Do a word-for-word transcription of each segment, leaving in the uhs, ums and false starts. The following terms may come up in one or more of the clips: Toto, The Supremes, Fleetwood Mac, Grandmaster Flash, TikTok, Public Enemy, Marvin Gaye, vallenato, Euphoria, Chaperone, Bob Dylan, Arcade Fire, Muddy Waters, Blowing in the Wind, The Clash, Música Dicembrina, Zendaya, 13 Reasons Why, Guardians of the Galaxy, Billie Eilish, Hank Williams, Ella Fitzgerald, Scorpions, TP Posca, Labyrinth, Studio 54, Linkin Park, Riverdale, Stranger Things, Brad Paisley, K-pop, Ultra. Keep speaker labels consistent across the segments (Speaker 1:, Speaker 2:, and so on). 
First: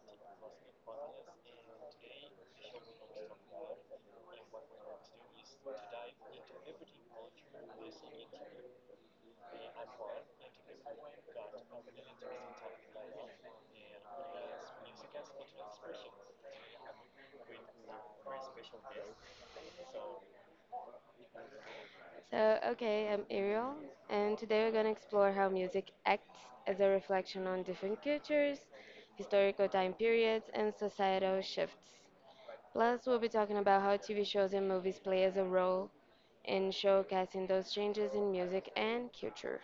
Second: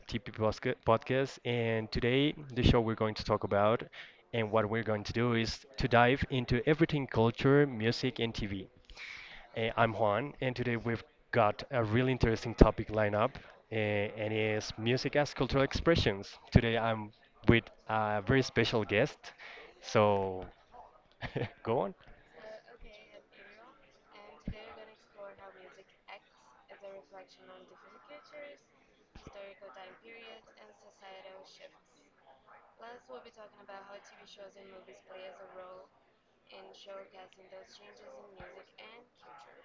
Speaker 1: T P Posca- Podcast. And today, the show we're going to talk about and what we're going to do is to dive into everything culture, music, and T V. Uh, I'm Juan, and today we've got a really interesting topic lineup, uh, and it's music as cultural expressions. Today, I'm with a very special guest, so go on.
Speaker 2: So, okay, I'm Ariel, and today we're going to explore how music acts as a reflection on different cultures, historical time periods, and societal shifts. Plus, we'll be talking about how T V shows and movies play as a role in showcasing those changes in music and culture.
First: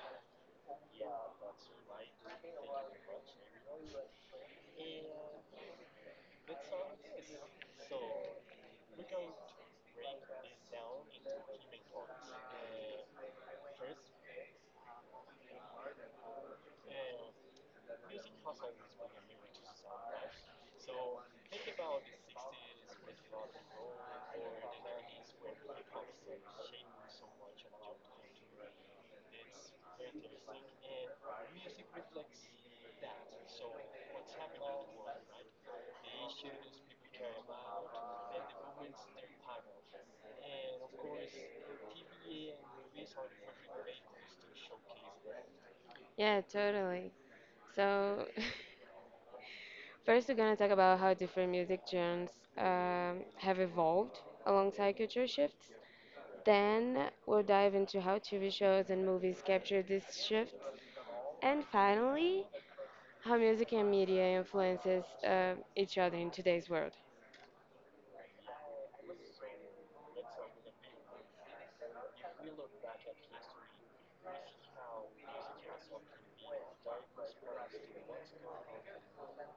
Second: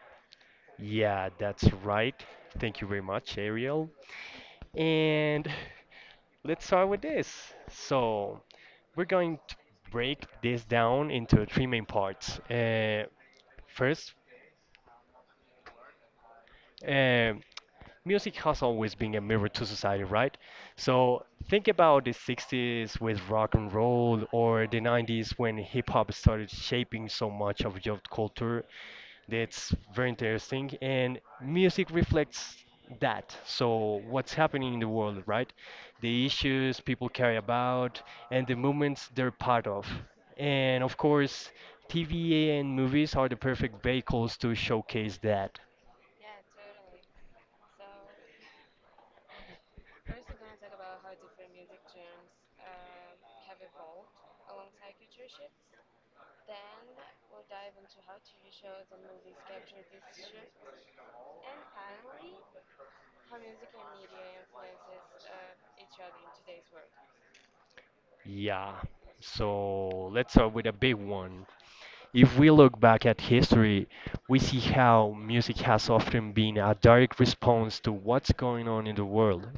Speaker 1: Yeah, that's right. Thank you very much, Ariel. And let's start with this. So, we're going to break this down into three main parts. Uh, first, uh, music has always been a mirror to society, right? So, think about the sixties with rock and roll or the nineties when hip hop started shaping so much of youth culture. That's very interesting. And music reflects that. So, what's happening in the world, right? The issues people care about and the movements they're part of. And of course, T V and movies are the perfect vehicles to showcase that.
Speaker 2: Yeah, totally. So, first, we're going to talk about how different music genres um, have evolved alongside culture shifts. Then we'll dive into how T V shows and movies capture these shifts. And finally, how music and media influences uh, each other in today's world.
Speaker 1: Yeah. So, let's start with a big one. If we look back at history, we see how music has often been a direct response to what's going on in the world.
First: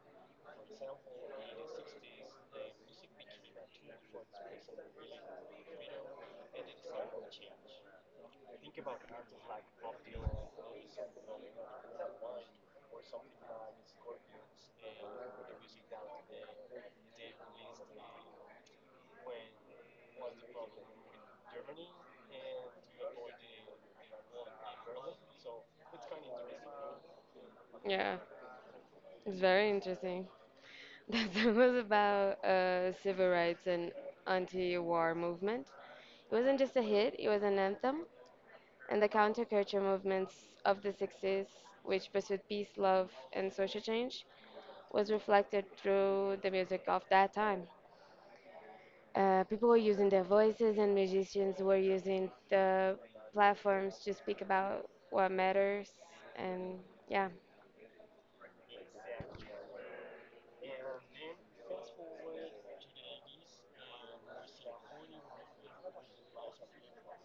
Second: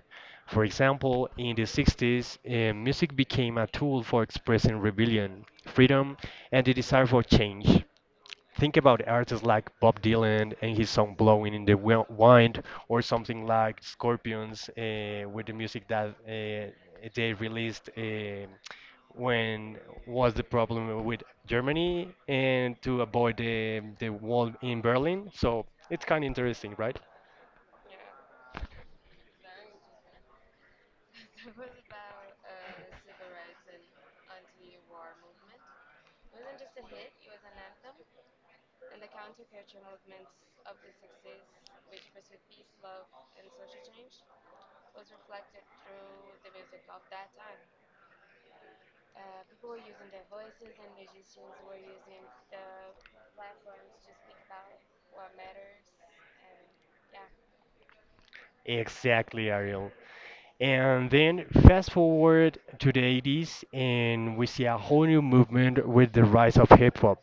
Speaker 1: For example, in the sixties, uh, music became a tool for expressing rebellion, freedom, and the desire for change. Think about artists like Bob Dylan and his song "Blowing in the Wi- Wind," or something like Scorpions uh, with the music that uh, they released uh, when was the problem with Germany and to avoid the the wall in Berlin. So it's kind of interesting, right?
Speaker 2: Yeah, it's very interesting. That song was about uh, civil rights and anti-war movement. It wasn't just a hit, it was an anthem. And the counterculture movements of the sixties, which pursued peace, love, and social change, was reflected through the music of that time. Uh, people were using their voices, and musicians were using the platforms to speak about what matters. And yeah.
Speaker 1: Exactly, Ariel. And then fast forward to the eighties, and we see a whole new movement with the rise of hip hop.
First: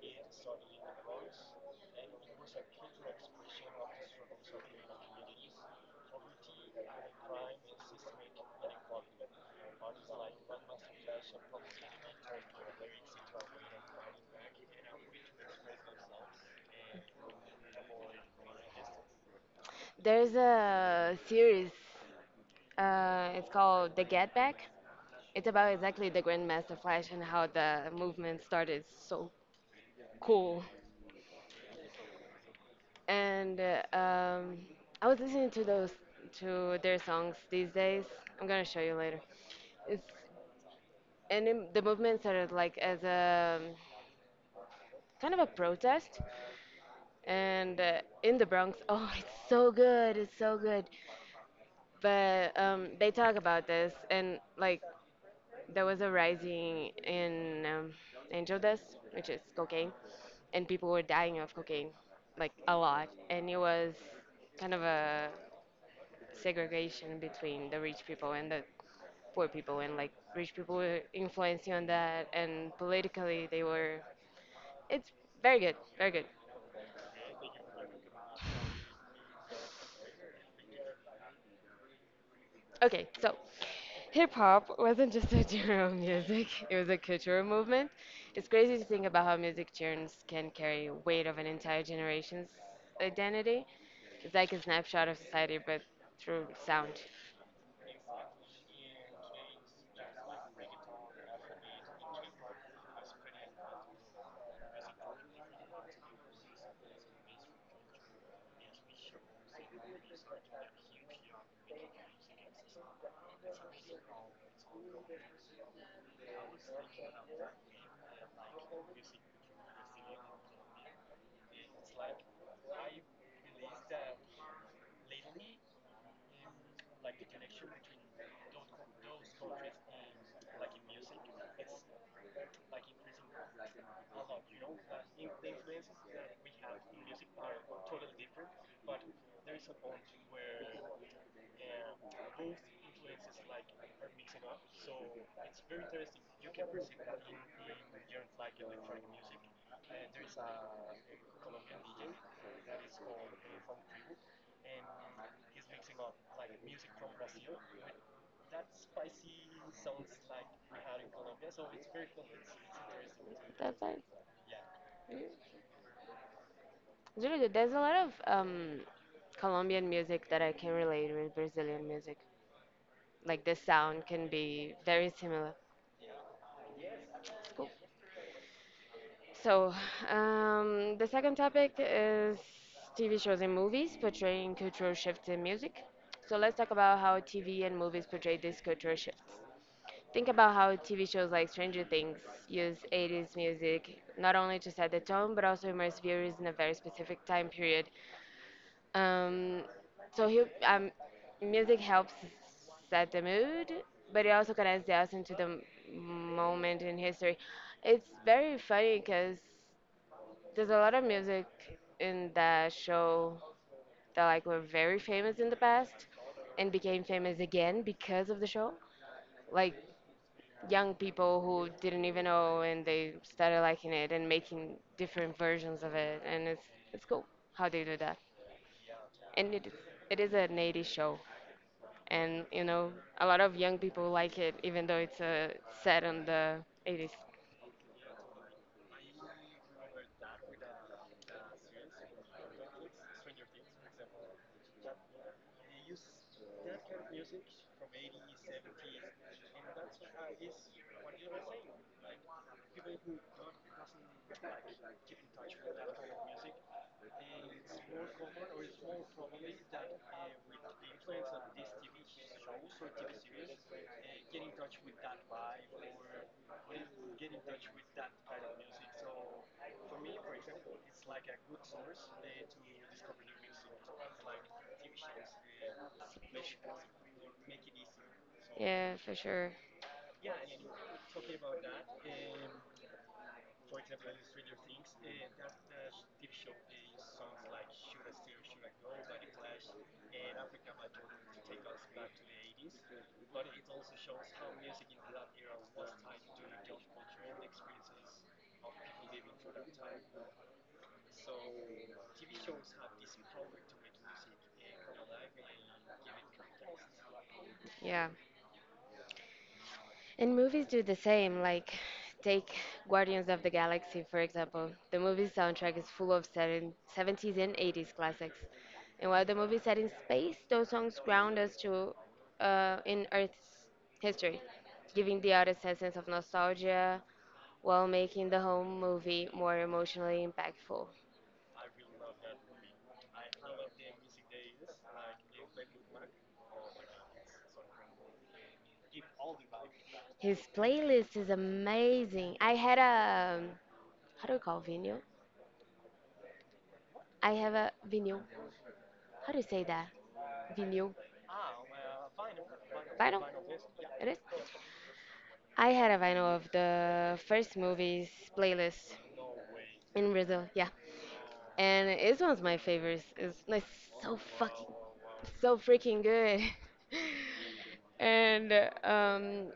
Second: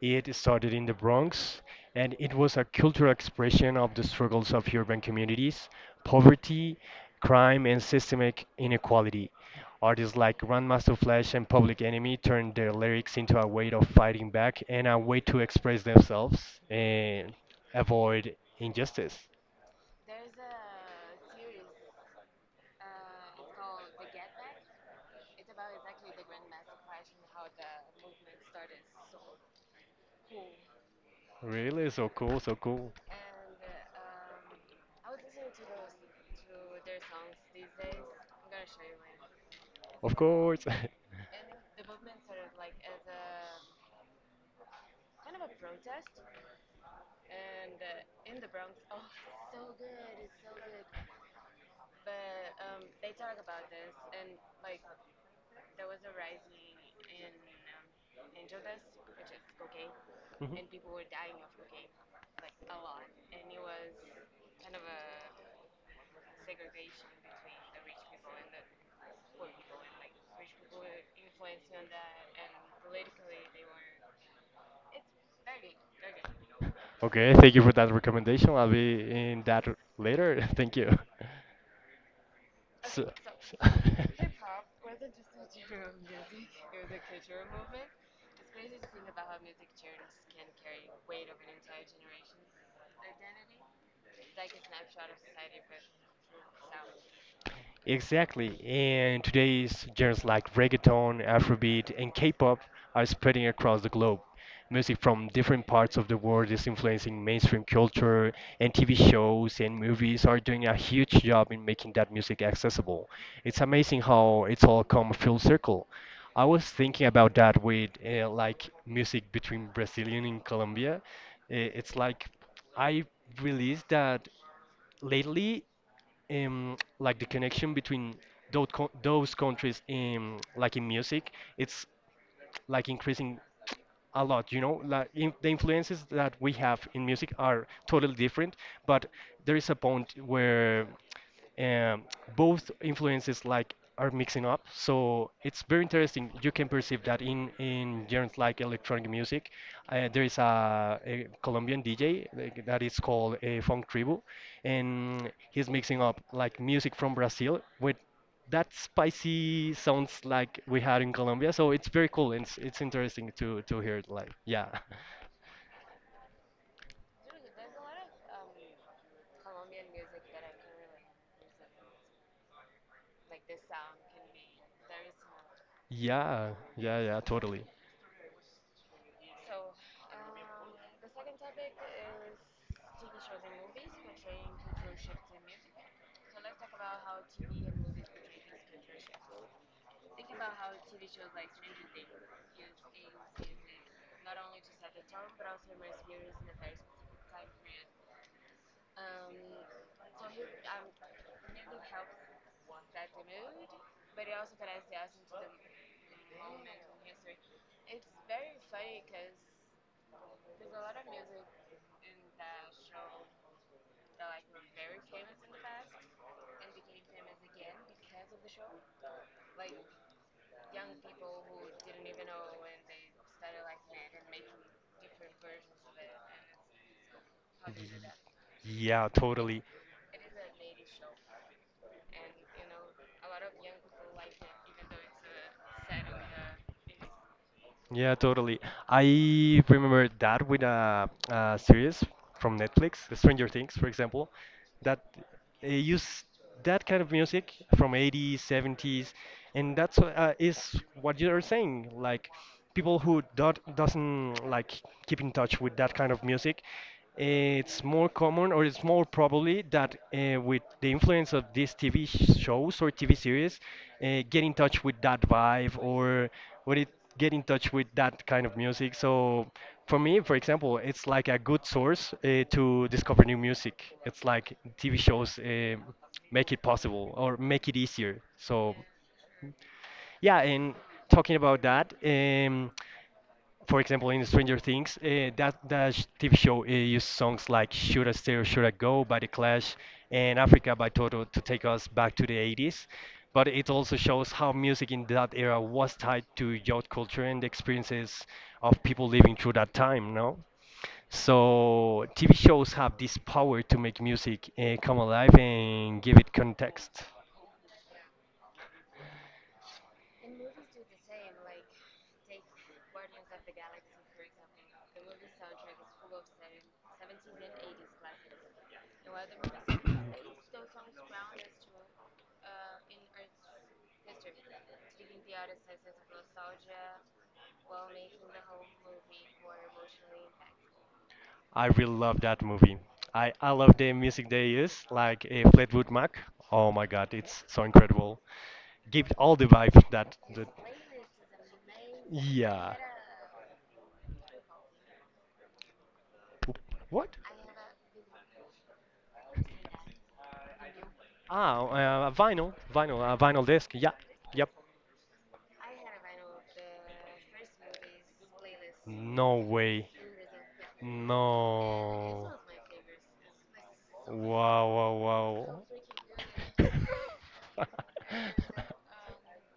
Speaker 1: It started in the Bronx, and it was a cultural expression of the struggles of urban communities, poverty, crime, and systemic inequality. Artists like Grandmaster Flash and Public Enemy turned their lyrics into a way of fighting back and a way to express themselves and avoid injustice.
Speaker 2: There's a series, uh, it's called The Get Back. It's about exactly the Grandmaster Flash and how the movement started. So cool.
Speaker 1: Really? So cool, so cool.
Speaker 2: And uh, um, I was listening to those to their songs these days. I'm gonna show you later. It's,
Speaker 1: Of course.
Speaker 2: and it, the movement started like as a um, kind of a protest and uh, in the Bronx. Oh, it's so good, it's so good. But um, they talk about this, and like there was a rising in um, angel dust, which is cocaine,
Speaker 1: Mhm.
Speaker 2: and people were dying of cocaine, like a lot, and it was kind of a segregation between the rich people and the poor people, and like rich people were influencing on that, and politically they were. It's very good, very good.
Speaker 1: Okay, thank you for that recommendation. I'll be in that r- later. Thank you.
Speaker 2: Okay,
Speaker 1: So,
Speaker 2: so
Speaker 1: so-
Speaker 2: hip hop wasn't just a genre of music, it was a cultural movement. It's crazy to think about how music genres can carry weight of an entire generation's identity. It's like a snapshot of society, but through sound.
Speaker 1: Exactly. And today's genres like reggaeton, Afrobeat, and K-pop are spreading across the globe. Music from different parts of the world is influencing mainstream culture, and T V shows and movies are doing a huge job in making that music accessible. It's amazing how it's all come full circle. I was thinking about that with uh, like music between Brazilian and Colombia. Uh, It's like I realized that lately, um, like the connection between those co- those countries in like in music, it's like increasing a lot, you know, like in, the influences that we have in music are totally different, but there is a point where, um, both influences like are mixing up, so it's very interesting. You can perceive that in in genres like electronic music. Uh, there is a, a colombian dj, like, that is called a funk tribu, and he's mixing up like music from brazil with that spicy sounds like we had in Colombia, so it's very cool. It's it's interesting to
Speaker 2: That's
Speaker 1: to hear
Speaker 2: nice.
Speaker 1: it, like, yeah,
Speaker 2: It's really good. There's a lot of um, Colombian music that I can relate with Brazilian music. Like the sound can be very similar.
Speaker 1: yeah, yeah, yeah,
Speaker 2: It's
Speaker 1: totally.
Speaker 2: cool. So, um, the second topic is T V shows and movies portraying cultural shifts in music. So, let's talk about how T V and movies portray these cultural shifts. Think about how T V shows like Stranger Things use eighties music not only to set the tone but also immerse viewers in a very specific time period. Um, so, he, um, music helps set the mood, but it also connects the audience to the m- moment in history. It's very funny because there's a lot of music in that show that like were very famous in the past and became famous again because of the show. Like young people who didn't even know and they started liking it and making different versions of it and it's it's cool how they do that.
Speaker 1: Y- Yeah,
Speaker 2: And
Speaker 1: totally.
Speaker 2: it it is an eighties show and you know a lot of young people like it even though it's uh, set on the eighties.
Speaker 1: Yeah, totally. I remember that with a, a series from Netflix, Stranger Things, for example, that uh, use that kind of music from eighties, seventies, and that's wh- uh, is what you're saying. Like people who don't doesn't like keep in touch with that kind of music, it's more common or it's more probably that, uh, with the influence of these T V shows or T V series, uh, get in touch with that vibe or what it get in touch with that kind of music. So for me, for example, it's like a good source uh, to discover new music. It's like T V shows uh, make it possible or make it easier. So
Speaker 2: Yeah, for sure.
Speaker 1: yeah, and talking about that, um, for example, in Stranger Things, uh, that that sh- T V show uh, used songs like "Should I Stay or Should I Go" by The Clash and "Africa" by Toto to take us back to the eighties. But it also shows how music in that era was tied to youth culture and the experiences of people living through that time. No, so T V shows have this power to make music uh, come alive and give it context.
Speaker 2: Yeah. And movies do the same. Like, take Guardians of the Galaxy, for example. The movie's soundtrack is full of seven- seventies and eighties classics. And while the movie set in space, those songs ground us to uh, in Earth's history, giving the audience a sense of nostalgia while making the whole movie more emotionally impactful.
Speaker 1: I really love that movie. I, I love the music they use, like a Fleetwood Mac. Oh my god, it's so incredible. Give all the vibe that
Speaker 2: His
Speaker 1: the
Speaker 2: playlist is amazing. I
Speaker 1: yeah.
Speaker 2: had a, um, how do you call vinyl?
Speaker 1: Oop, what?
Speaker 2: I have a vinyl. How do you say that? Vinyl.
Speaker 1: Ah, uh, vinyl, vinyl, uh,
Speaker 2: Vinyl.
Speaker 1: vinyl disc. Yeah,
Speaker 2: It is.
Speaker 1: yep.
Speaker 2: I had a vinyl of the first movies playlist
Speaker 1: No way.
Speaker 2: in Brazil. Yeah, and it's
Speaker 1: No.
Speaker 2: one of my favorites. It's like so fucking,
Speaker 1: Wow,
Speaker 2: So
Speaker 1: wow,
Speaker 2: freaking good.
Speaker 1: wow.
Speaker 2: And uh, um,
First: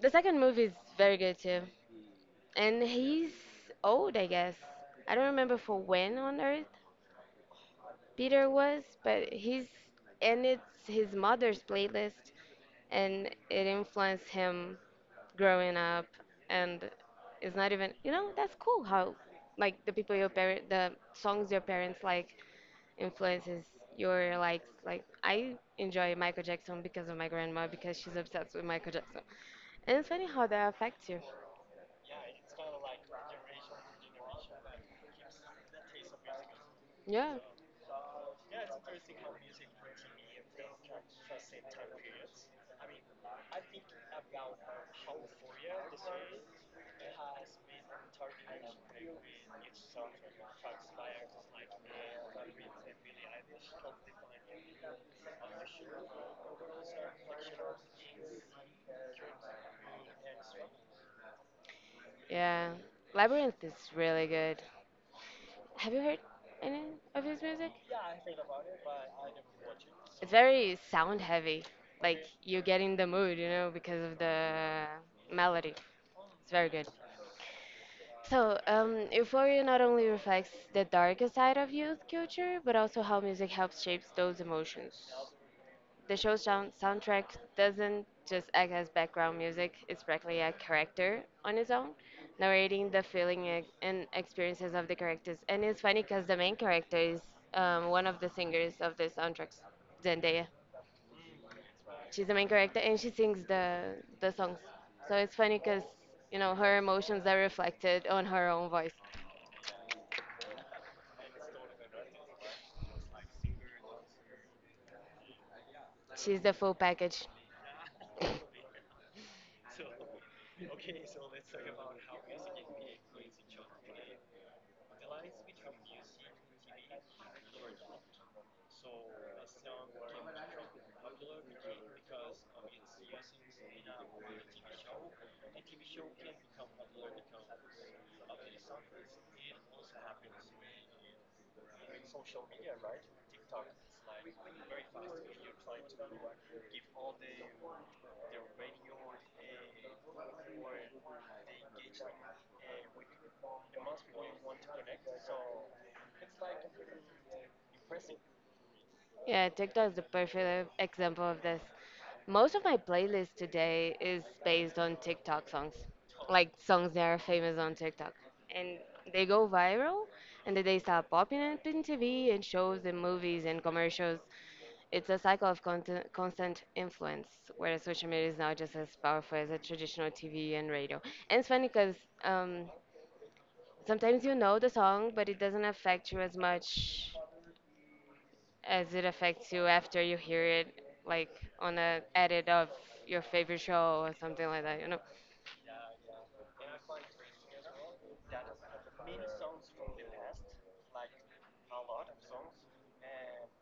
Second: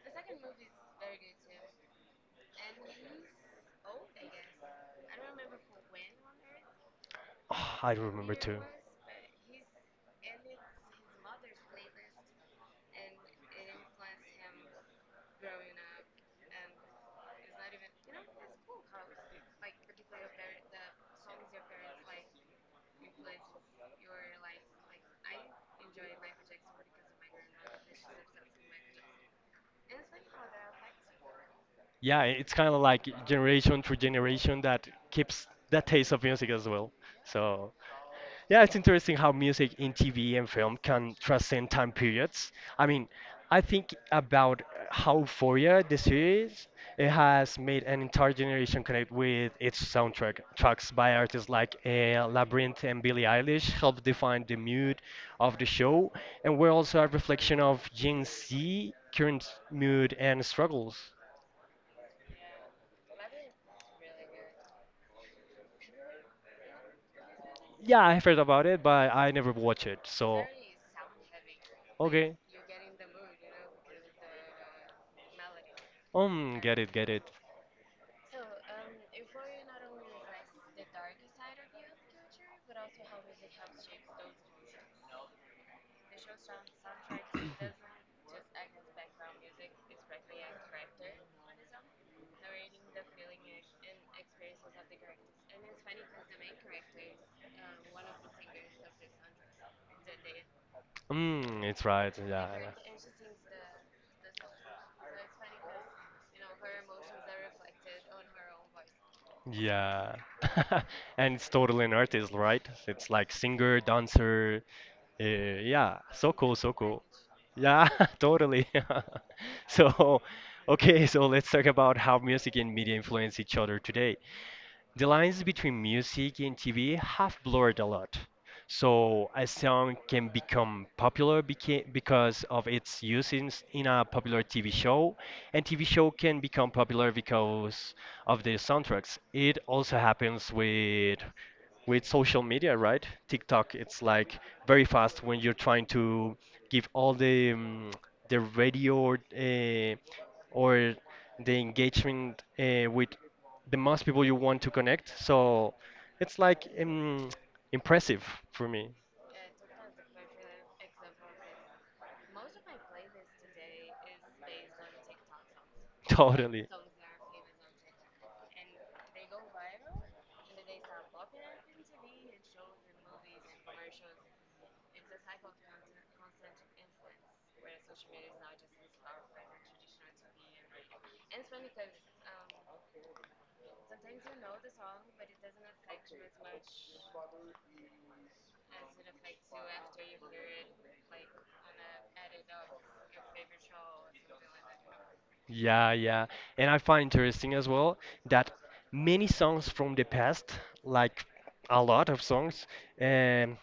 Speaker 2: the second movie is very good too. And he's old, I guess. I don't remember for when on Earth,
Speaker 1: Ah, I remember
Speaker 2: Peter
Speaker 1: too.
Speaker 2: was, but he's and it's his mother's playlist, and it influenced him growing up, and it's not even you know that's cool how like the people your parent the songs your parents like influences your likes. Like I enjoy Michael Jackson because of my grandma because she's obsessed with Michael Jackson, and it's funny how that affects you.
Speaker 1: Yeah, it's kind of like generation through generation that keeps that taste of music as well.
Speaker 2: Yeah,
Speaker 1: So, yeah, it's interesting how music in T V and film can transcend time periods. I mean, I think about how Euphoria, the series, it has made an entire generation connect with its soundtrack. Tracks by artists like uh, Labyrinth and Billie Eilish helped define the mood of the show and were also a reflection of Gen Z current mood and struggles.
Speaker 2: yeah. Labyrinth is really good. Have you heard any of his music?
Speaker 1: Yeah, I heard about it, but I never watch it.
Speaker 2: It's
Speaker 1: So,
Speaker 2: very sound heavy. Like
Speaker 1: okay.
Speaker 2: you get in the mood, you know, because of the melody. It's
Speaker 1: Um,
Speaker 2: very
Speaker 1: get
Speaker 2: good.
Speaker 1: it, get it.
Speaker 2: So, um, Euphoria not only reflects the darker side of youth culture, but also how music helps shape those emotions. The show's sound- soundtrack doesn't just act as background music, it's practically a character on its own, narrating the feeling e- and experiences of the characters. And it's funny because the main character is um, one of the singers of the soundtracks, Zendaya.
Speaker 1: Mm, it's right.
Speaker 2: She's the main
Speaker 1: Yeah,
Speaker 2: character, and she sings the the songs. So it's funny because you know her emotions are reflected on her own voice.
Speaker 1: yeah. Yeah. And it's totally an artist, right? It's like singer, dancer. Uh, yeah, so
Speaker 2: She's the
Speaker 1: cool, so
Speaker 2: full
Speaker 1: cool.
Speaker 2: package.
Speaker 1: Yeah, totally. So, okay, so let's talk about how music and media influence each other today. The lines between music and T V have blurred a lot. So a song can become popular beca- because of its use in, s- in a popular T V show, and T V show can become popular because of the soundtracks. It also happens with with social media, right? TikTok, it's like very fast when you're trying to give all the, um, the radio or uh, or the engagement uh, with the most people you want to connect. So it's like, um, impressive for me,
Speaker 2: Yeah, TikTok is the perfect example of this. Most of my playlist today is based on TikTok songs, like
Speaker 1: totally.
Speaker 2: songs that are famous on TikTok. And they go viral, and then they start popping up in T V and shows and movies and commercials. It's a cycle of constant, constant influence, where social media is now just as powerful as a traditional T V and radio. And it's funny because um, sometimes you know the song, but it doesn't affect you as much as it affects you after you hear it, like on a edit of your favorite show or something like that, you know?
Speaker 1: Yeah, yeah. And I find interesting as well that many songs from the past, like a lot of songs, um,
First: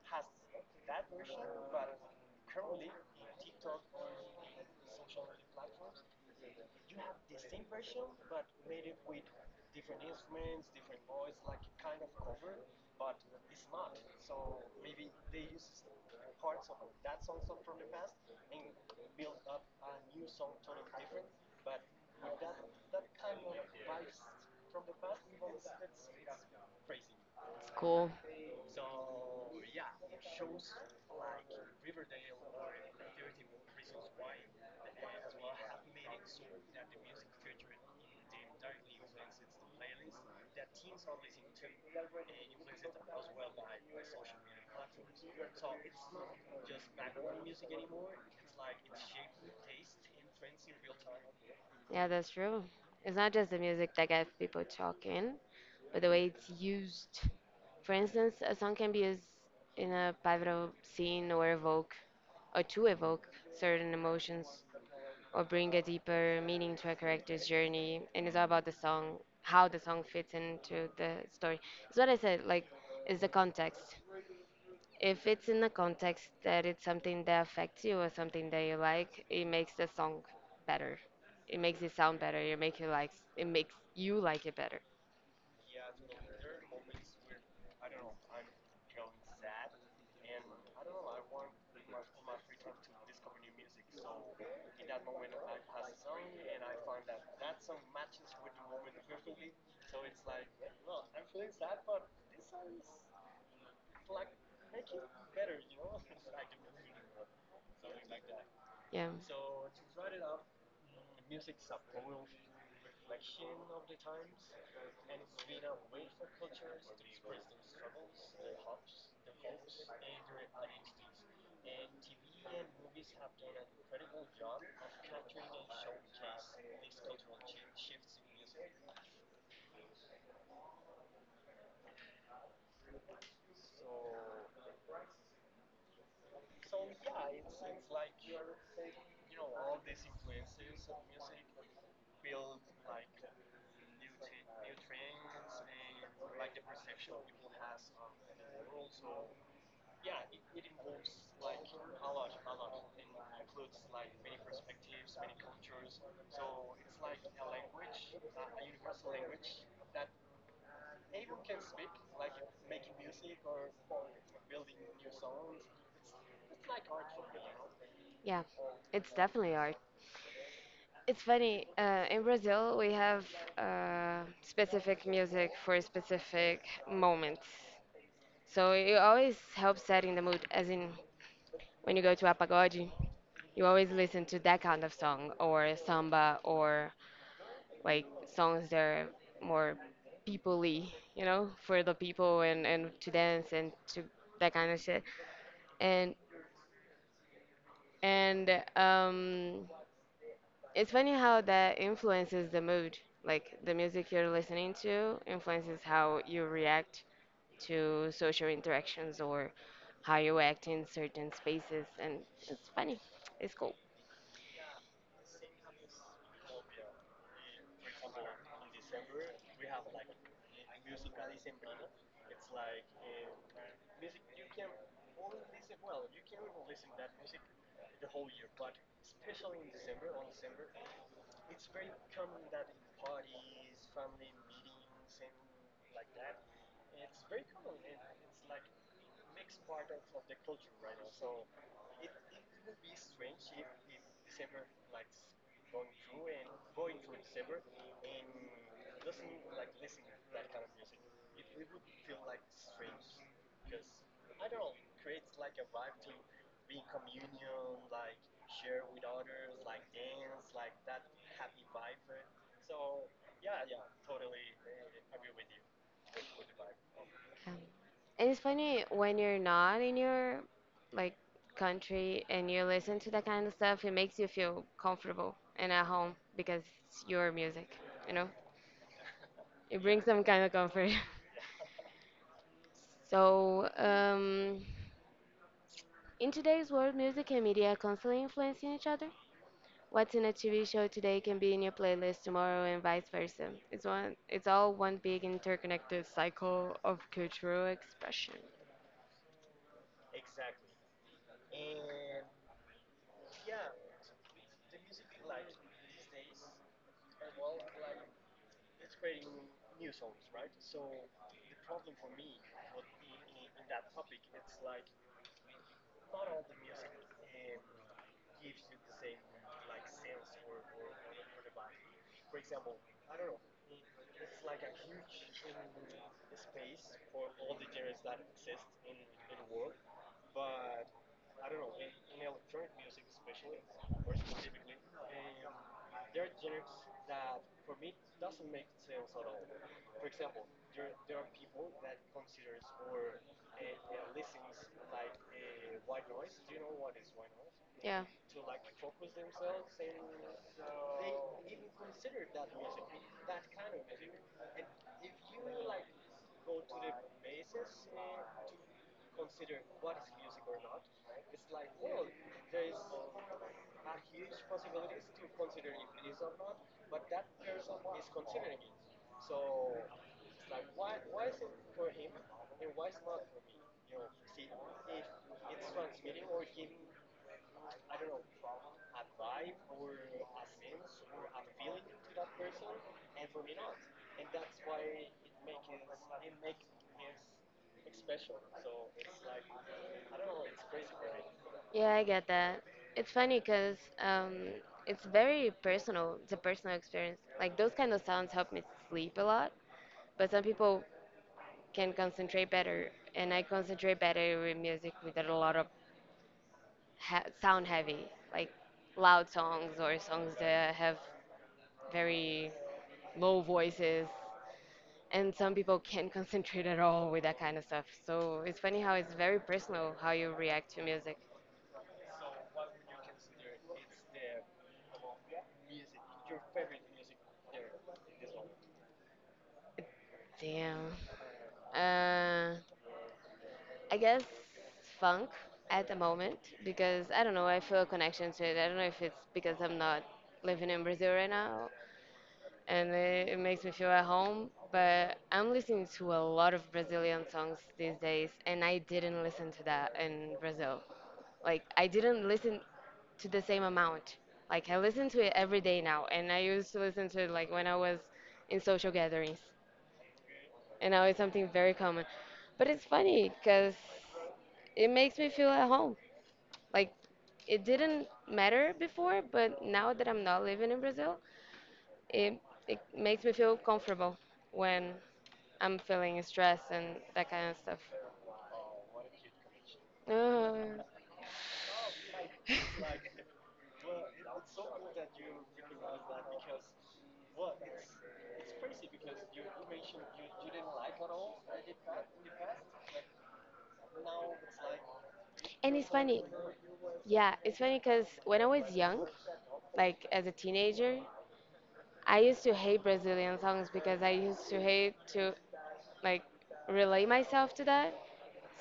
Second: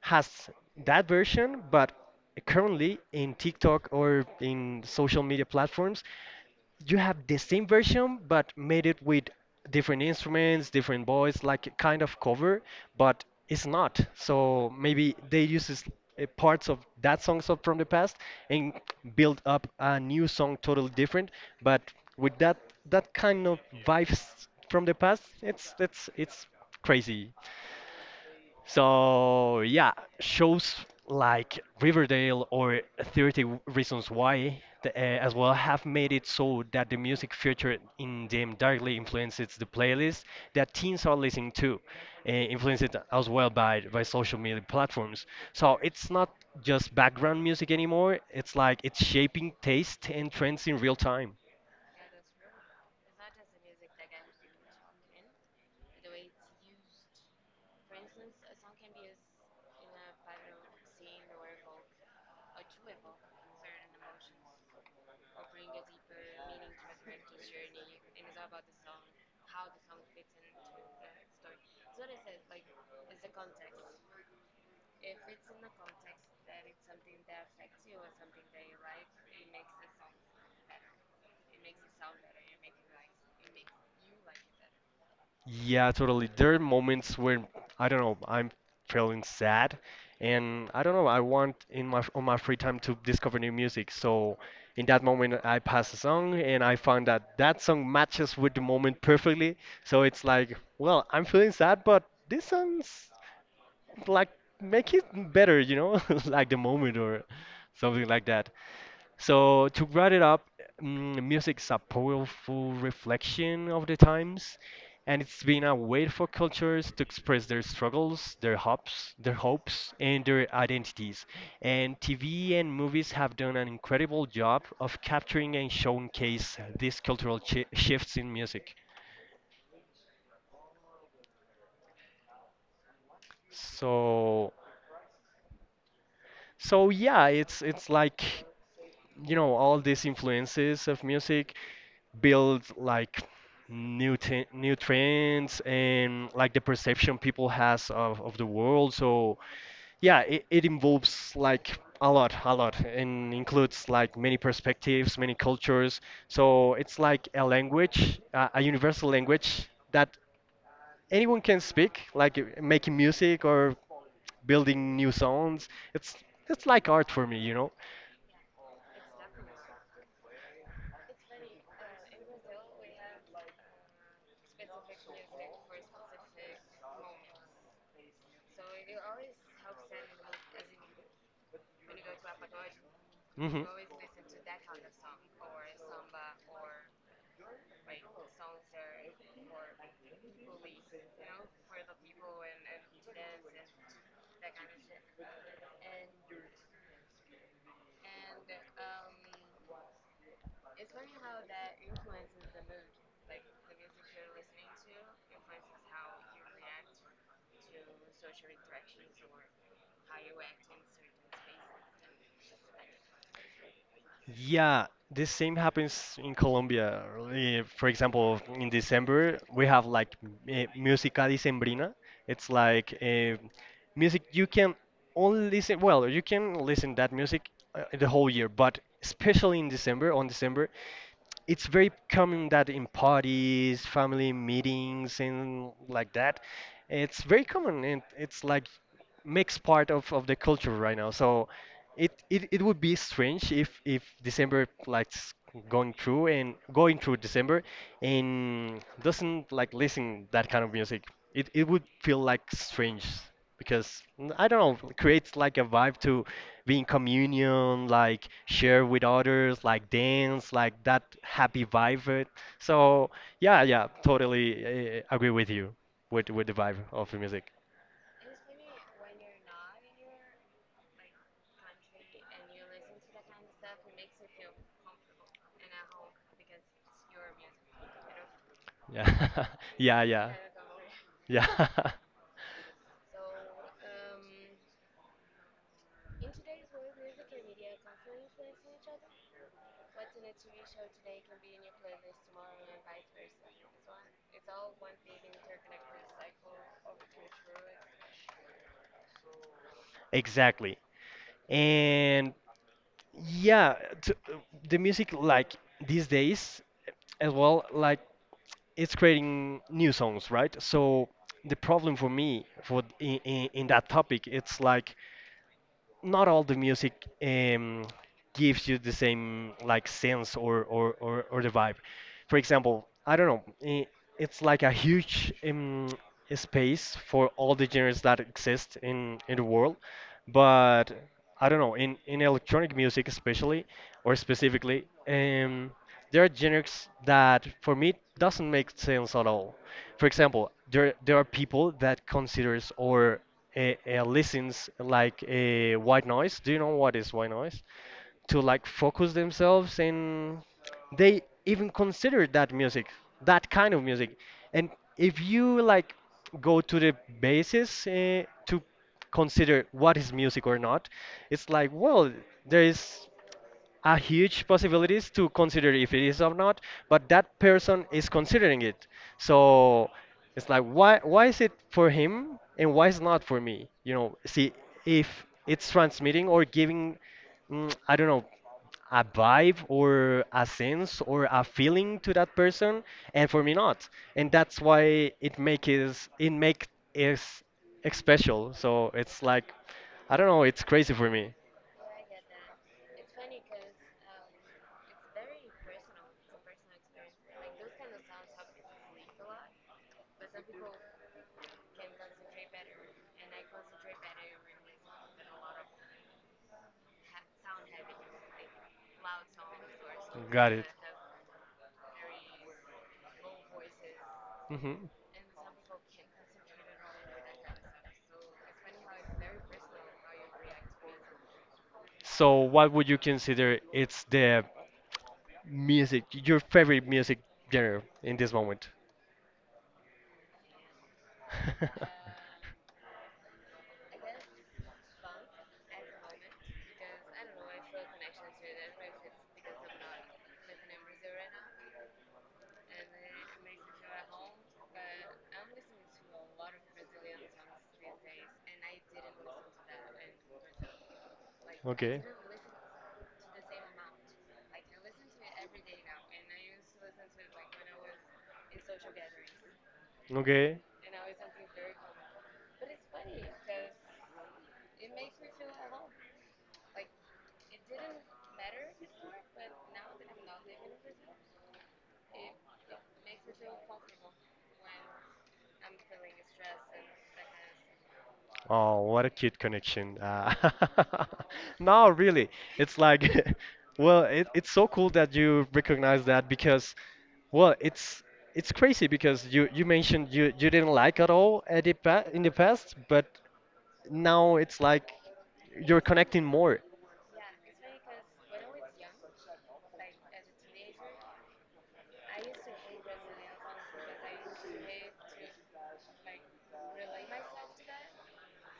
Speaker 1: has that version, but currently in TikTok or in social media platforms, you have the same version but made it with different instruments, different voice, like a kind of cover, but it's not. So maybe they uses uh, parts of that song so- from the past and build up a new song totally different, but with that, that kind of vibes from the past. It's it's it's crazy.
Speaker 2: It's cool.
Speaker 1: So yeah, shows like Riverdale or thirty reasons why the, uh, as well have made it so that the music featured in them directly influences the playlist that teens are listening to, uh, influenced as well by by social media platforms. So it's not just background music anymore. It's like it's shaping taste and trends in real time.
Speaker 2: Yeah, that's true. It's not just the music that gets people talking, but the way it's used. For instance, a song can be used in a pivotal scene or evoke, or to evoke certain emotions or bring a deeper meaning to a character's journey. And it's all about the song, how the song fits into the story. It's what I said, like, it's the context. If it's in the context that it's something that affects you or something that you like, it makes the song better. It makes it sound better. It make you like it makes you like it better.
Speaker 1: Yeah, totally. There are moments where I don't know, I'm feeling sad, and I don't know, I want in my on my free time to discover new music. So in that moment, I pass a song, and I find that that song matches with the moment perfectly. So it's like, well, I'm feeling sad, but this song's like make it better, you know, like the moment or something like that.
Speaker 2: Yeah.
Speaker 1: So to wrap it up, mm, music is a powerful reflection of the times, and it's been a way for cultures to express their struggles, their hopes, their hopes, and their identities. And T V and movies have done an incredible job of capturing and showcase these cultural chi shifts in music. So, so yeah, it's it's like, you know, all these influences of music build like new t new trends and like the perception people has of, of the world. So yeah, it, it involves like a lot, a lot, and includes like many perspectives, many cultures. So it's like a language, uh, a universal language that anyone can speak, like uh, making music or building new songs. It's it's like art for me, you know.
Speaker 2: Yeah, it's definitely art. It's funny, uh, in Brazil, we have uh, specific music for specific moments. So it always helps setting the mood, as in when you go to a pagode, you
Speaker 1: Mhm.
Speaker 2: always listen to that kind of song, or samba, or like songs that are more peoply, you know, for the people and and to dance and to that kind of shit. And and um, it's funny how that influences the mood. Like the music you're listening to influences how you react to social interactions or how you act in certain spaces, and it's funny. It's cool.
Speaker 1: Yeah, this same happens in Colombia. Eh, for example, in December, we have like uh, Música Dicembrina. It's like uh, music you can only listen, well, you can listen that music uh, the whole year, but especially in December, on December, it's very common that in parties, family meetings, and like that, it's very common and it's like makes part of, of the culture right now. So it, it, it would be strange if, if December like s- going through and going through December and doesn't like listen that kind of music. It, it would feel like strange because mm, I don't know, creates like a vibe to be in communion, like share with others, like dance, like that happy vibe. it- So yeah, yeah, totally uh, agree with you with with the vibe of the music.
Speaker 2: Um, and it's funny when you're not in your like country and you listen to that kind of stuff, it makes you feel comfortable and at home because it's your music, you know?
Speaker 1: Yeah,
Speaker 2: It
Speaker 1: yeah,
Speaker 2: brings some
Speaker 1: yeah,
Speaker 2: kind of comfort.
Speaker 1: yeah,
Speaker 2: So, um, in today's world, music and media are constantly influencing each other. What's in a T V show today can be in your playlist tomorrow, and vice versa. It's one, it's all one big interconnected cycle of cultural expression.
Speaker 1: exactly. And yeah, t the music like these days as well, like it's creating new songs, right? So the problem for me for in, in, in that topic, it's like not all the music um, gives you the same like sense or, or, or, or the vibe. For example, I don't know, i- it's like a huge um, space for all the genres that exist in, in the world, but I don't know, in, in electronic music especially, or specifically, um, there are genres that for me doesn't make sense at all. For example, there there are people that considers or uh, uh, listens like uh, white noise. Do you know what is white noise?
Speaker 2: Yeah.
Speaker 1: To like focus themselves and they even consider that music, that kind of music, and if you like go to the basis uh, to consider what is music or not, it's like, well, there is a huge possibilities to consider if it is or not, but that person is considering it. So it's like, why why is it for him and why is not for me, you know? See if it's transmitting or giving, mm, I don't know, a vibe or a sense or a feeling to that person, and for me not. And that's why it make is it make is ex- special. So it's like, I don't know, it's crazy for me.
Speaker 2: Yeah, I get that. It's funny because um, it's very personal. It's a personal experience. Like those kind of sounds help me sleep a lot, but some people can concentrate better, and I concentrate better with music with a lot of ha sound heavy, like loud songs or songs
Speaker 1: Got it.
Speaker 2: that have very low voices.
Speaker 1: Hmm.
Speaker 2: And some people can't concentrate at all with that kind of stuff. So it's funny how it's very personal how you react to music.
Speaker 1: So what would you consider it's the music, your favorite music genre in this moment?
Speaker 2: Damn. Uh, I guess funk at the moment because I don't know, I feel a connection to it. I don't know if it's because I'm not living in Brazil right now and it, it makes me feel at home, but I'm listening to a lot of Brazilian songs these days and I didn't listen to that in Brazil. Like, I
Speaker 1: okay.
Speaker 2: didn't listen to the same amount. Like, I listen to it every day now and I used to listen to it like when I was in social gatherings
Speaker 1: Okay.
Speaker 2: and now it's something very common. But it's funny because it makes me feel at home. Like it didn't matter before, but now that I'm not living in Brazil, it it makes me feel comfortable when I'm feeling stress and that kind of stuff.
Speaker 1: Oh, what a cute connection. Uh,
Speaker 2: Uh,
Speaker 1: no, really. It's like, well, it, it's so cool that you recognize that, because, well, it's it's crazy because you you mentioned you you didn't like at all at the pa in the past, but now it's like
Speaker 2: and
Speaker 1: you're
Speaker 2: it's funny,
Speaker 1: connecting more.
Speaker 2: yeah, it's funny because when I was young, like as a teenager, I used to hate Brazilian songs because I used to hate to like relate myself to that.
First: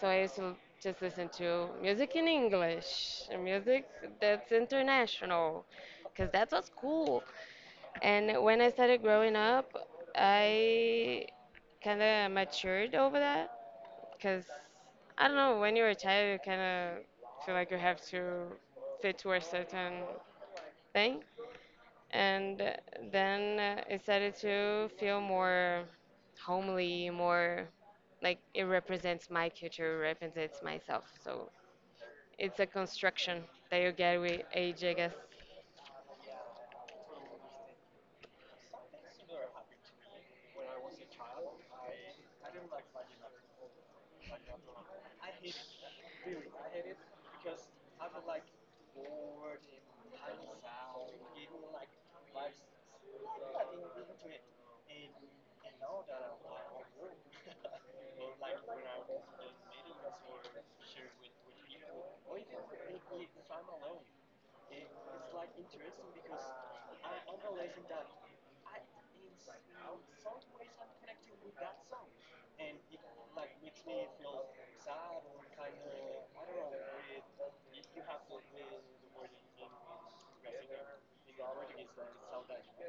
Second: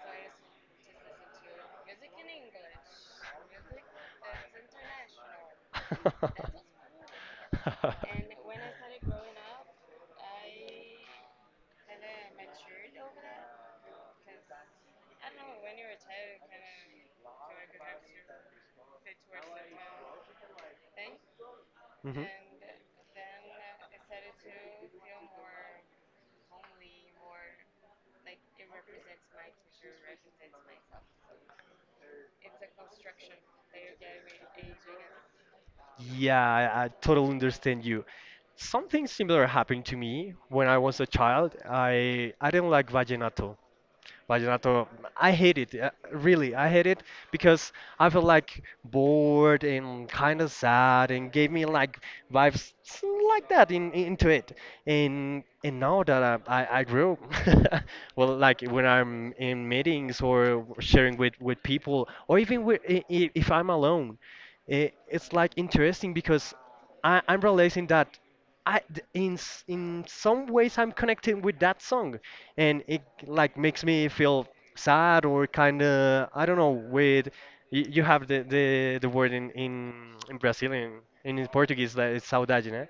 Speaker 2: So I used to just listen to music in English, and music that's international, because that was cool. And when I started growing up, I kind of matured over that, because I don't know, when you're a child, you kind of feel like you have to fit to a certain thing.
Speaker 1: Mhm.
Speaker 2: And then uh, it started to feel more homely, more like it represents my culture, represents myself. So it's a construction that you get with age, I guess.
Speaker 1: Yeah, I, I totally understand you. Something similar happened to me when I was a child. I I didn't like vallenato. Vallenato, I hate it. uh, Really, I hate it because I feel like bored and kind of sad and gave me like vibes s- like that in, in- into it. And and now that I, I, I grew, well, like when I'm in meetings or sharing with, with people or even with, i- i- if I'm alone, i- it's like interesting because, I, I'm realizing that I th- in s- in some ways I'm connecting with that song, and it like makes me feel sad or kind of, I don't know. With you, you have the, the, the word in in, in Brazilian and in Portuguese, that it's saudade, né?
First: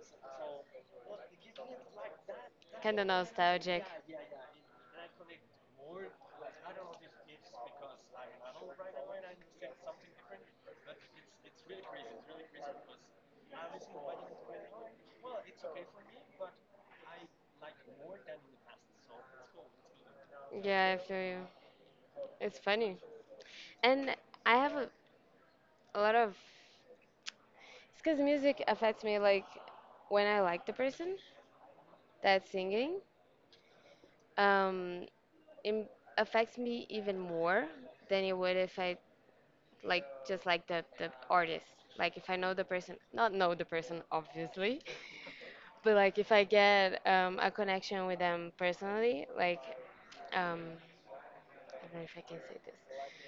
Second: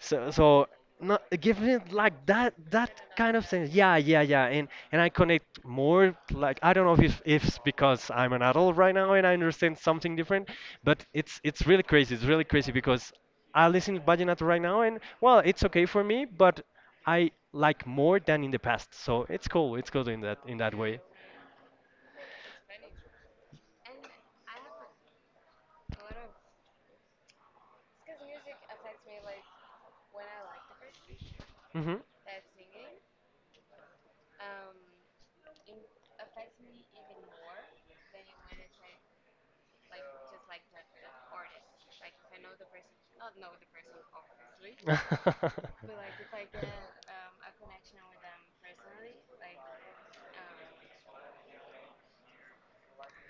Speaker 1: So, so not giving it like that that
Speaker 2: Kind of
Speaker 1: kind of sense.
Speaker 2: nostalgic.
Speaker 1: Yeah, yeah, yeah. And and I connect more, like I don't know if if it's because I'm an adult right now and I understand something different, but it's it's really crazy. It's really crazy because I listen to vallenato right now and, well, it's okay for me, but I like more than in the past. So it's cool. It's cool in that in that
Speaker 2: Yeah,
Speaker 1: way.
Speaker 2: I feel you. It's funny. And I have a, a lot of. It's because music affects me, like, when I like the person
Speaker 1: Hmm.
Speaker 2: that's singing. um, it affects me even more than it would if I like just like the the artist. Like if I know the person, not know the person obviously, but like if I get um, a connection with them personally, like um, I don't know if I can say this,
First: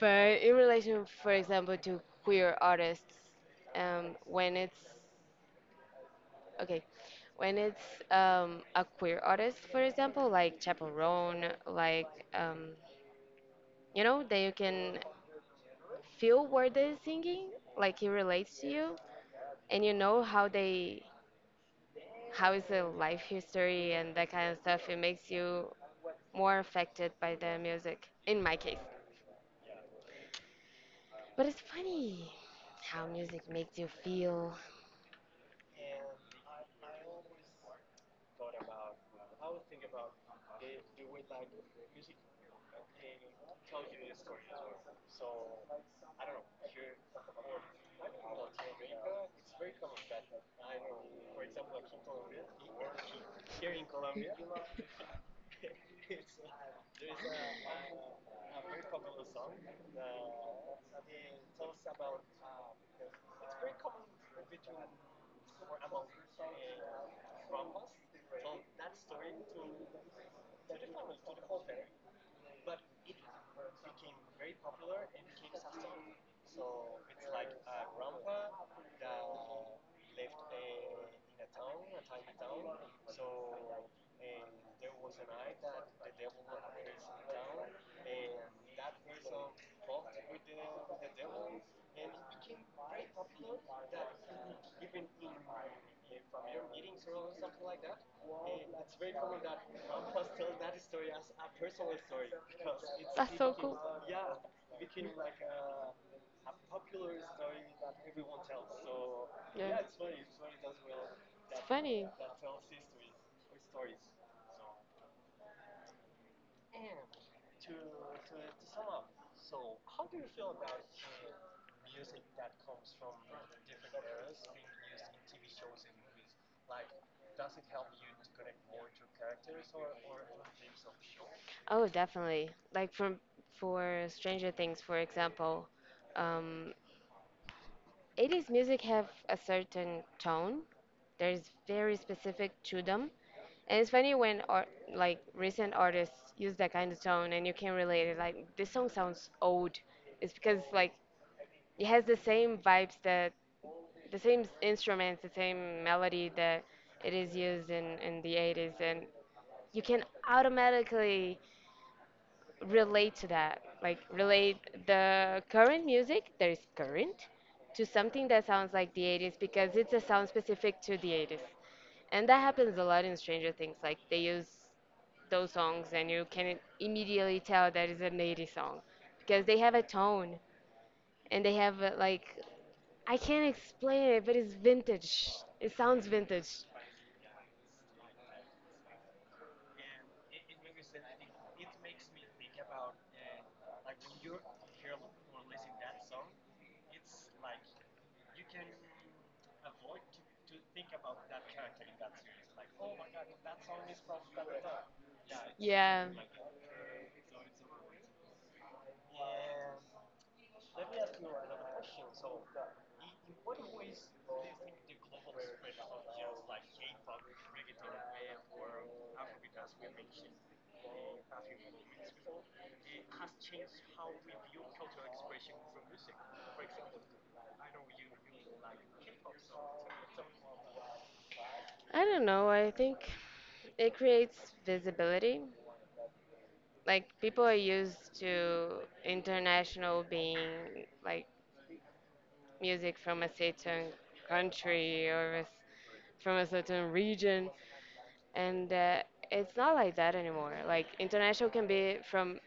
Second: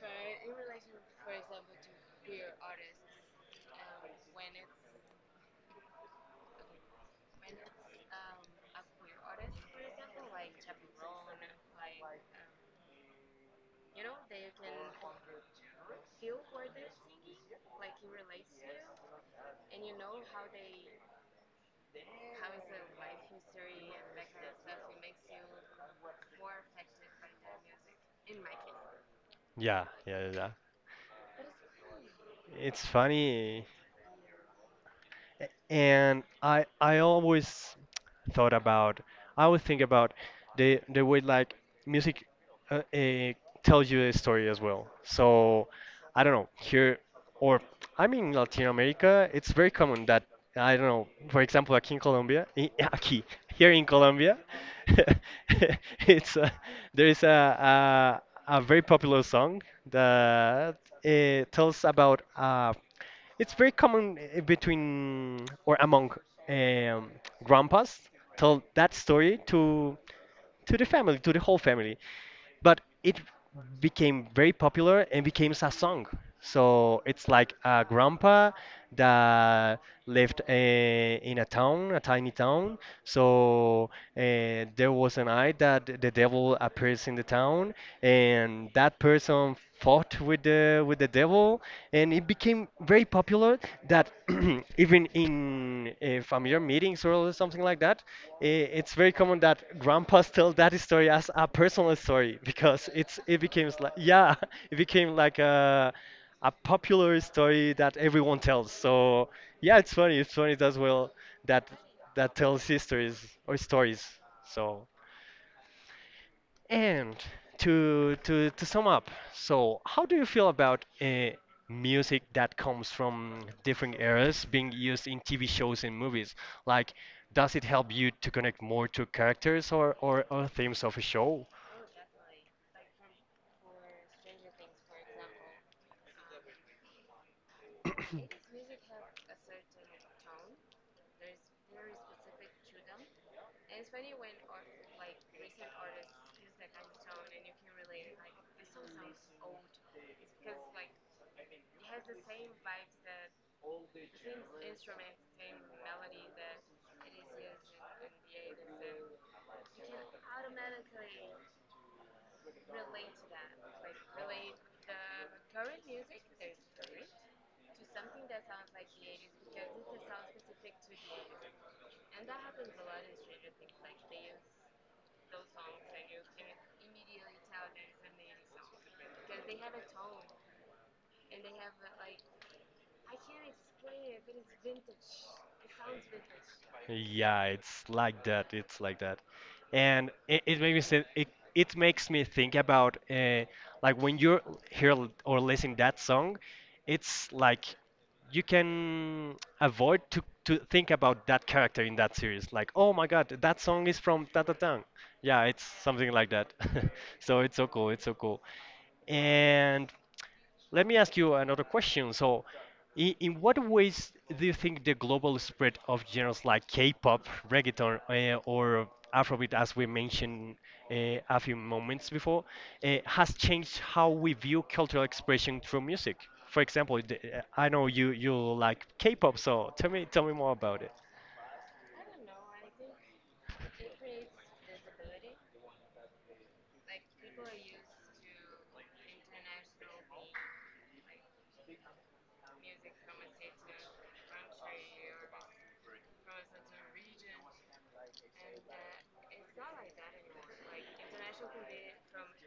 Speaker 2: but in relation, for example, to queer artists, um, when it's okay, when it's um, a queer artist, for example, like Chaperone, like um, you know that you can feel what they're singing, like it relates to you, and you know how they how is their life history and that kind of stuff. It makes you more affected by the music, in my case.
Speaker 1: Yeah, yeah, yeah.
Speaker 2: But it's funny
Speaker 1: It's
Speaker 2: how music
Speaker 1: funny,
Speaker 2: makes you feel.
Speaker 1: and I I always thought about, I always think about the the way like music uh, uh, tells you a story as well. So I don't know, here or I mean Latin America, it's very common that, I don't know. For example, aquí in Colombia, I- aquí here in Colombia, it's uh, there is a, a a very popular song that uh, tells about a, it's very common uh, between or among um, grandpas tell that story to to the family, to the whole family, but it became very popular and became a song. So it's like a grandpa that lived uh, in a town, a tiny town. So uh, there was a night that th- the devil appears in the town, and that person fought with the with the devil, and it became very popular. That even in uh, familiar meetings or something like that, i- it's very common that grandpas tell that story as a personal story because it's
Speaker 2: That's
Speaker 1: it
Speaker 2: so
Speaker 1: became
Speaker 2: cool.
Speaker 1: like, yeah, it became like a a popular story that everyone tells. So yeah, it's funny, it's funny as well that that tells histories or stories. So and to to to sum up, so how do you feel about uh, music that comes from different eras being used in T V shows and movies? Like, does it help you to connect more to characters or or, or themes of a show?
Speaker 2: Oh, definitely. Like from for Stranger Things, for example, um, eighties music have a certain tone. There's very specific to them, and it's funny when art, like recent artists use that kind of tone, and you can relate it. Like this song sounds old. It's because like it has the same vibes that the same s- instruments, the same melody that it is used in in the eighties, and you can automatically relate to that, like relate the current music that is current to something that sounds like the eighties, because it's a sound specific to the eighties. And that happens a lot in Stranger Things, like they use those songs and you can immediately tell that is an eighties song, because they have a tone and they have a, like I can't explain it, but it's vintage. It sounds vintage.
Speaker 1: Yeah, it's like that. It's like that, and it, it makes me say, it, it makes me think about uh, like when you hear l- or listen that song, it's like you can avoid to to think about that character in that series. Like, oh my God, that song is from ta ta tang. Yeah, it's
Speaker 2: Yeah.
Speaker 1: something like that. So it's so cool. It's so cool. And let me ask you another question. So, in, in what ways do you think the global spread of genres like K-pop, reggaeton, uh, or Afrobeat, as we mentioned uh, a few moments before, uh, has changed how we view cultural expression through music? For example, the, eh, I know you you like K-pop, so tell me tell me more about it.
Speaker 2: I don't know. I think it creates visibility. Like people are used to international being like music from a certain country or a s from a certain region, and uh, it's not like that anymore, like international can be from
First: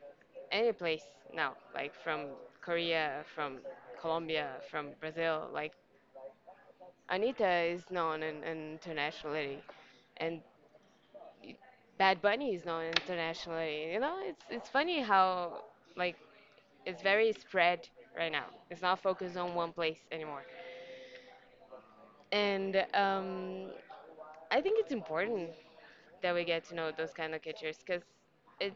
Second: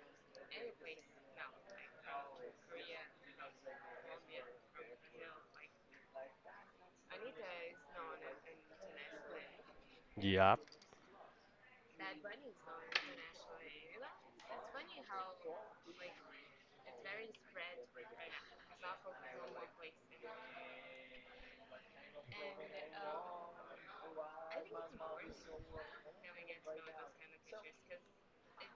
Speaker 2: any place now, like from Korea, from Colombia, from Brazil. Like Anita is known in, in internationally, and
Speaker 1: Yeah.
Speaker 2: Bad Bunny is known internationally. You know, it's it's funny how, like, it's very spread right now. It's not focused on one place anymore. And um, I think it's important that we get to know those kind of cultures, because it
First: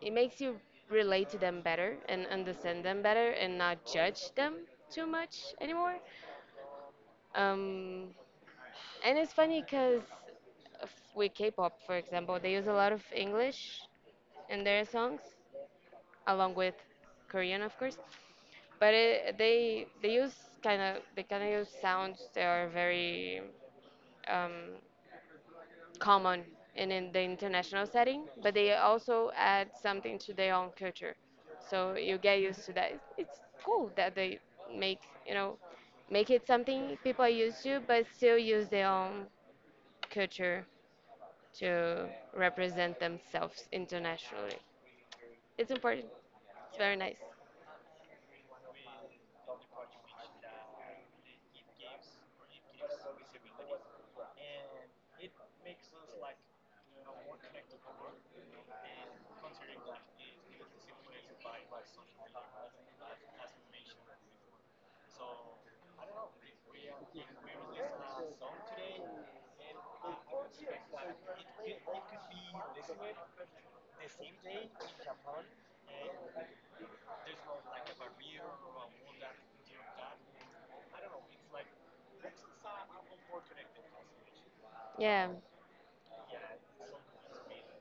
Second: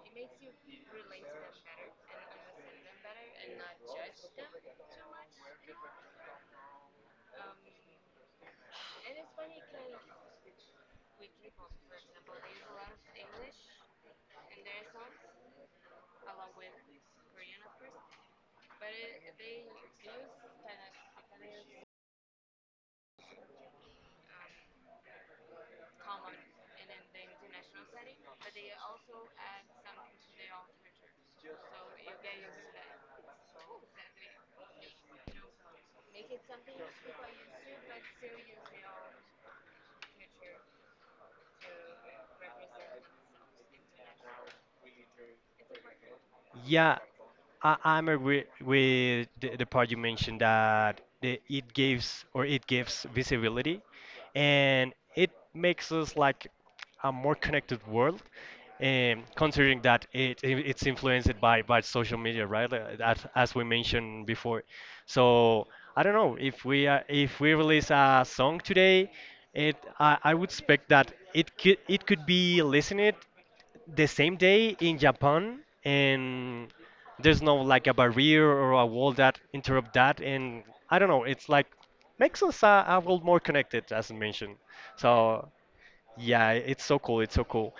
Speaker 2: it makes you relate to them better and understand them better and not judge them too much anymore. Um, and it's funny because with K-pop, for example, they use a lot of English in their songs, along with Korean, of course. But it, they they use kind of, they kind of use sounds that are very um, common in, in the international setting, but they also add something to their own culture. So you get used to that. It's cool that they make, you know, make it something people are used to, but still use their own culture to represent themselves internationally. It's important. It's
Speaker 1: Yeah,
Speaker 2: very nice.
Speaker 1: I, I'm agree with the, the part you mentioned that the, it gives or it gives visibility, and it makes us like a more connected world. Um, considering that it, it it's influenced by, by social media, right? Uh, As, as we mentioned before, so I don't know if we uh, if we release a song today, it I, I would expect that it could it could be listened the same day in Japan, and there's no like a barrier or a wall that interrupt that. And I don't know, it's like makes us a, a world more connected, as I mentioned.
Speaker 2: Yeah.
Speaker 1: So yeah, it's so cool. It's so cool.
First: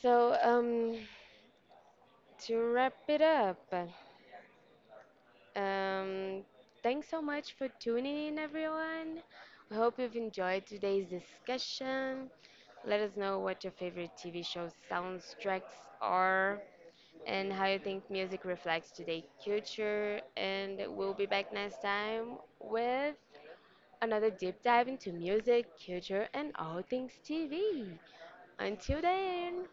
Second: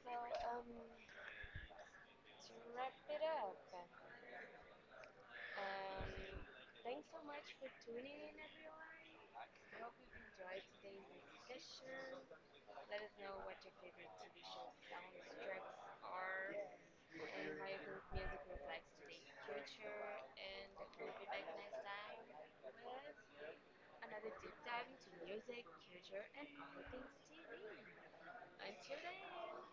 Speaker 2: So um, to wrap it up. Um, Thanks so much for tuning in, everyone. We hope you've enjoyed today's discussion. Let us know what your favorite T V shows soundtracks are and how you think music reflects today's culture. And we'll be back next time with another deep dive into music, culture, and all things T V. Until then.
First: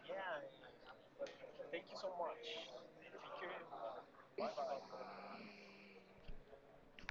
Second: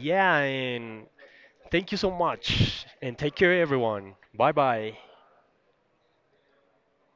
Speaker 1: Yeah, and thank you so much, and take care, everyone. Bye bye.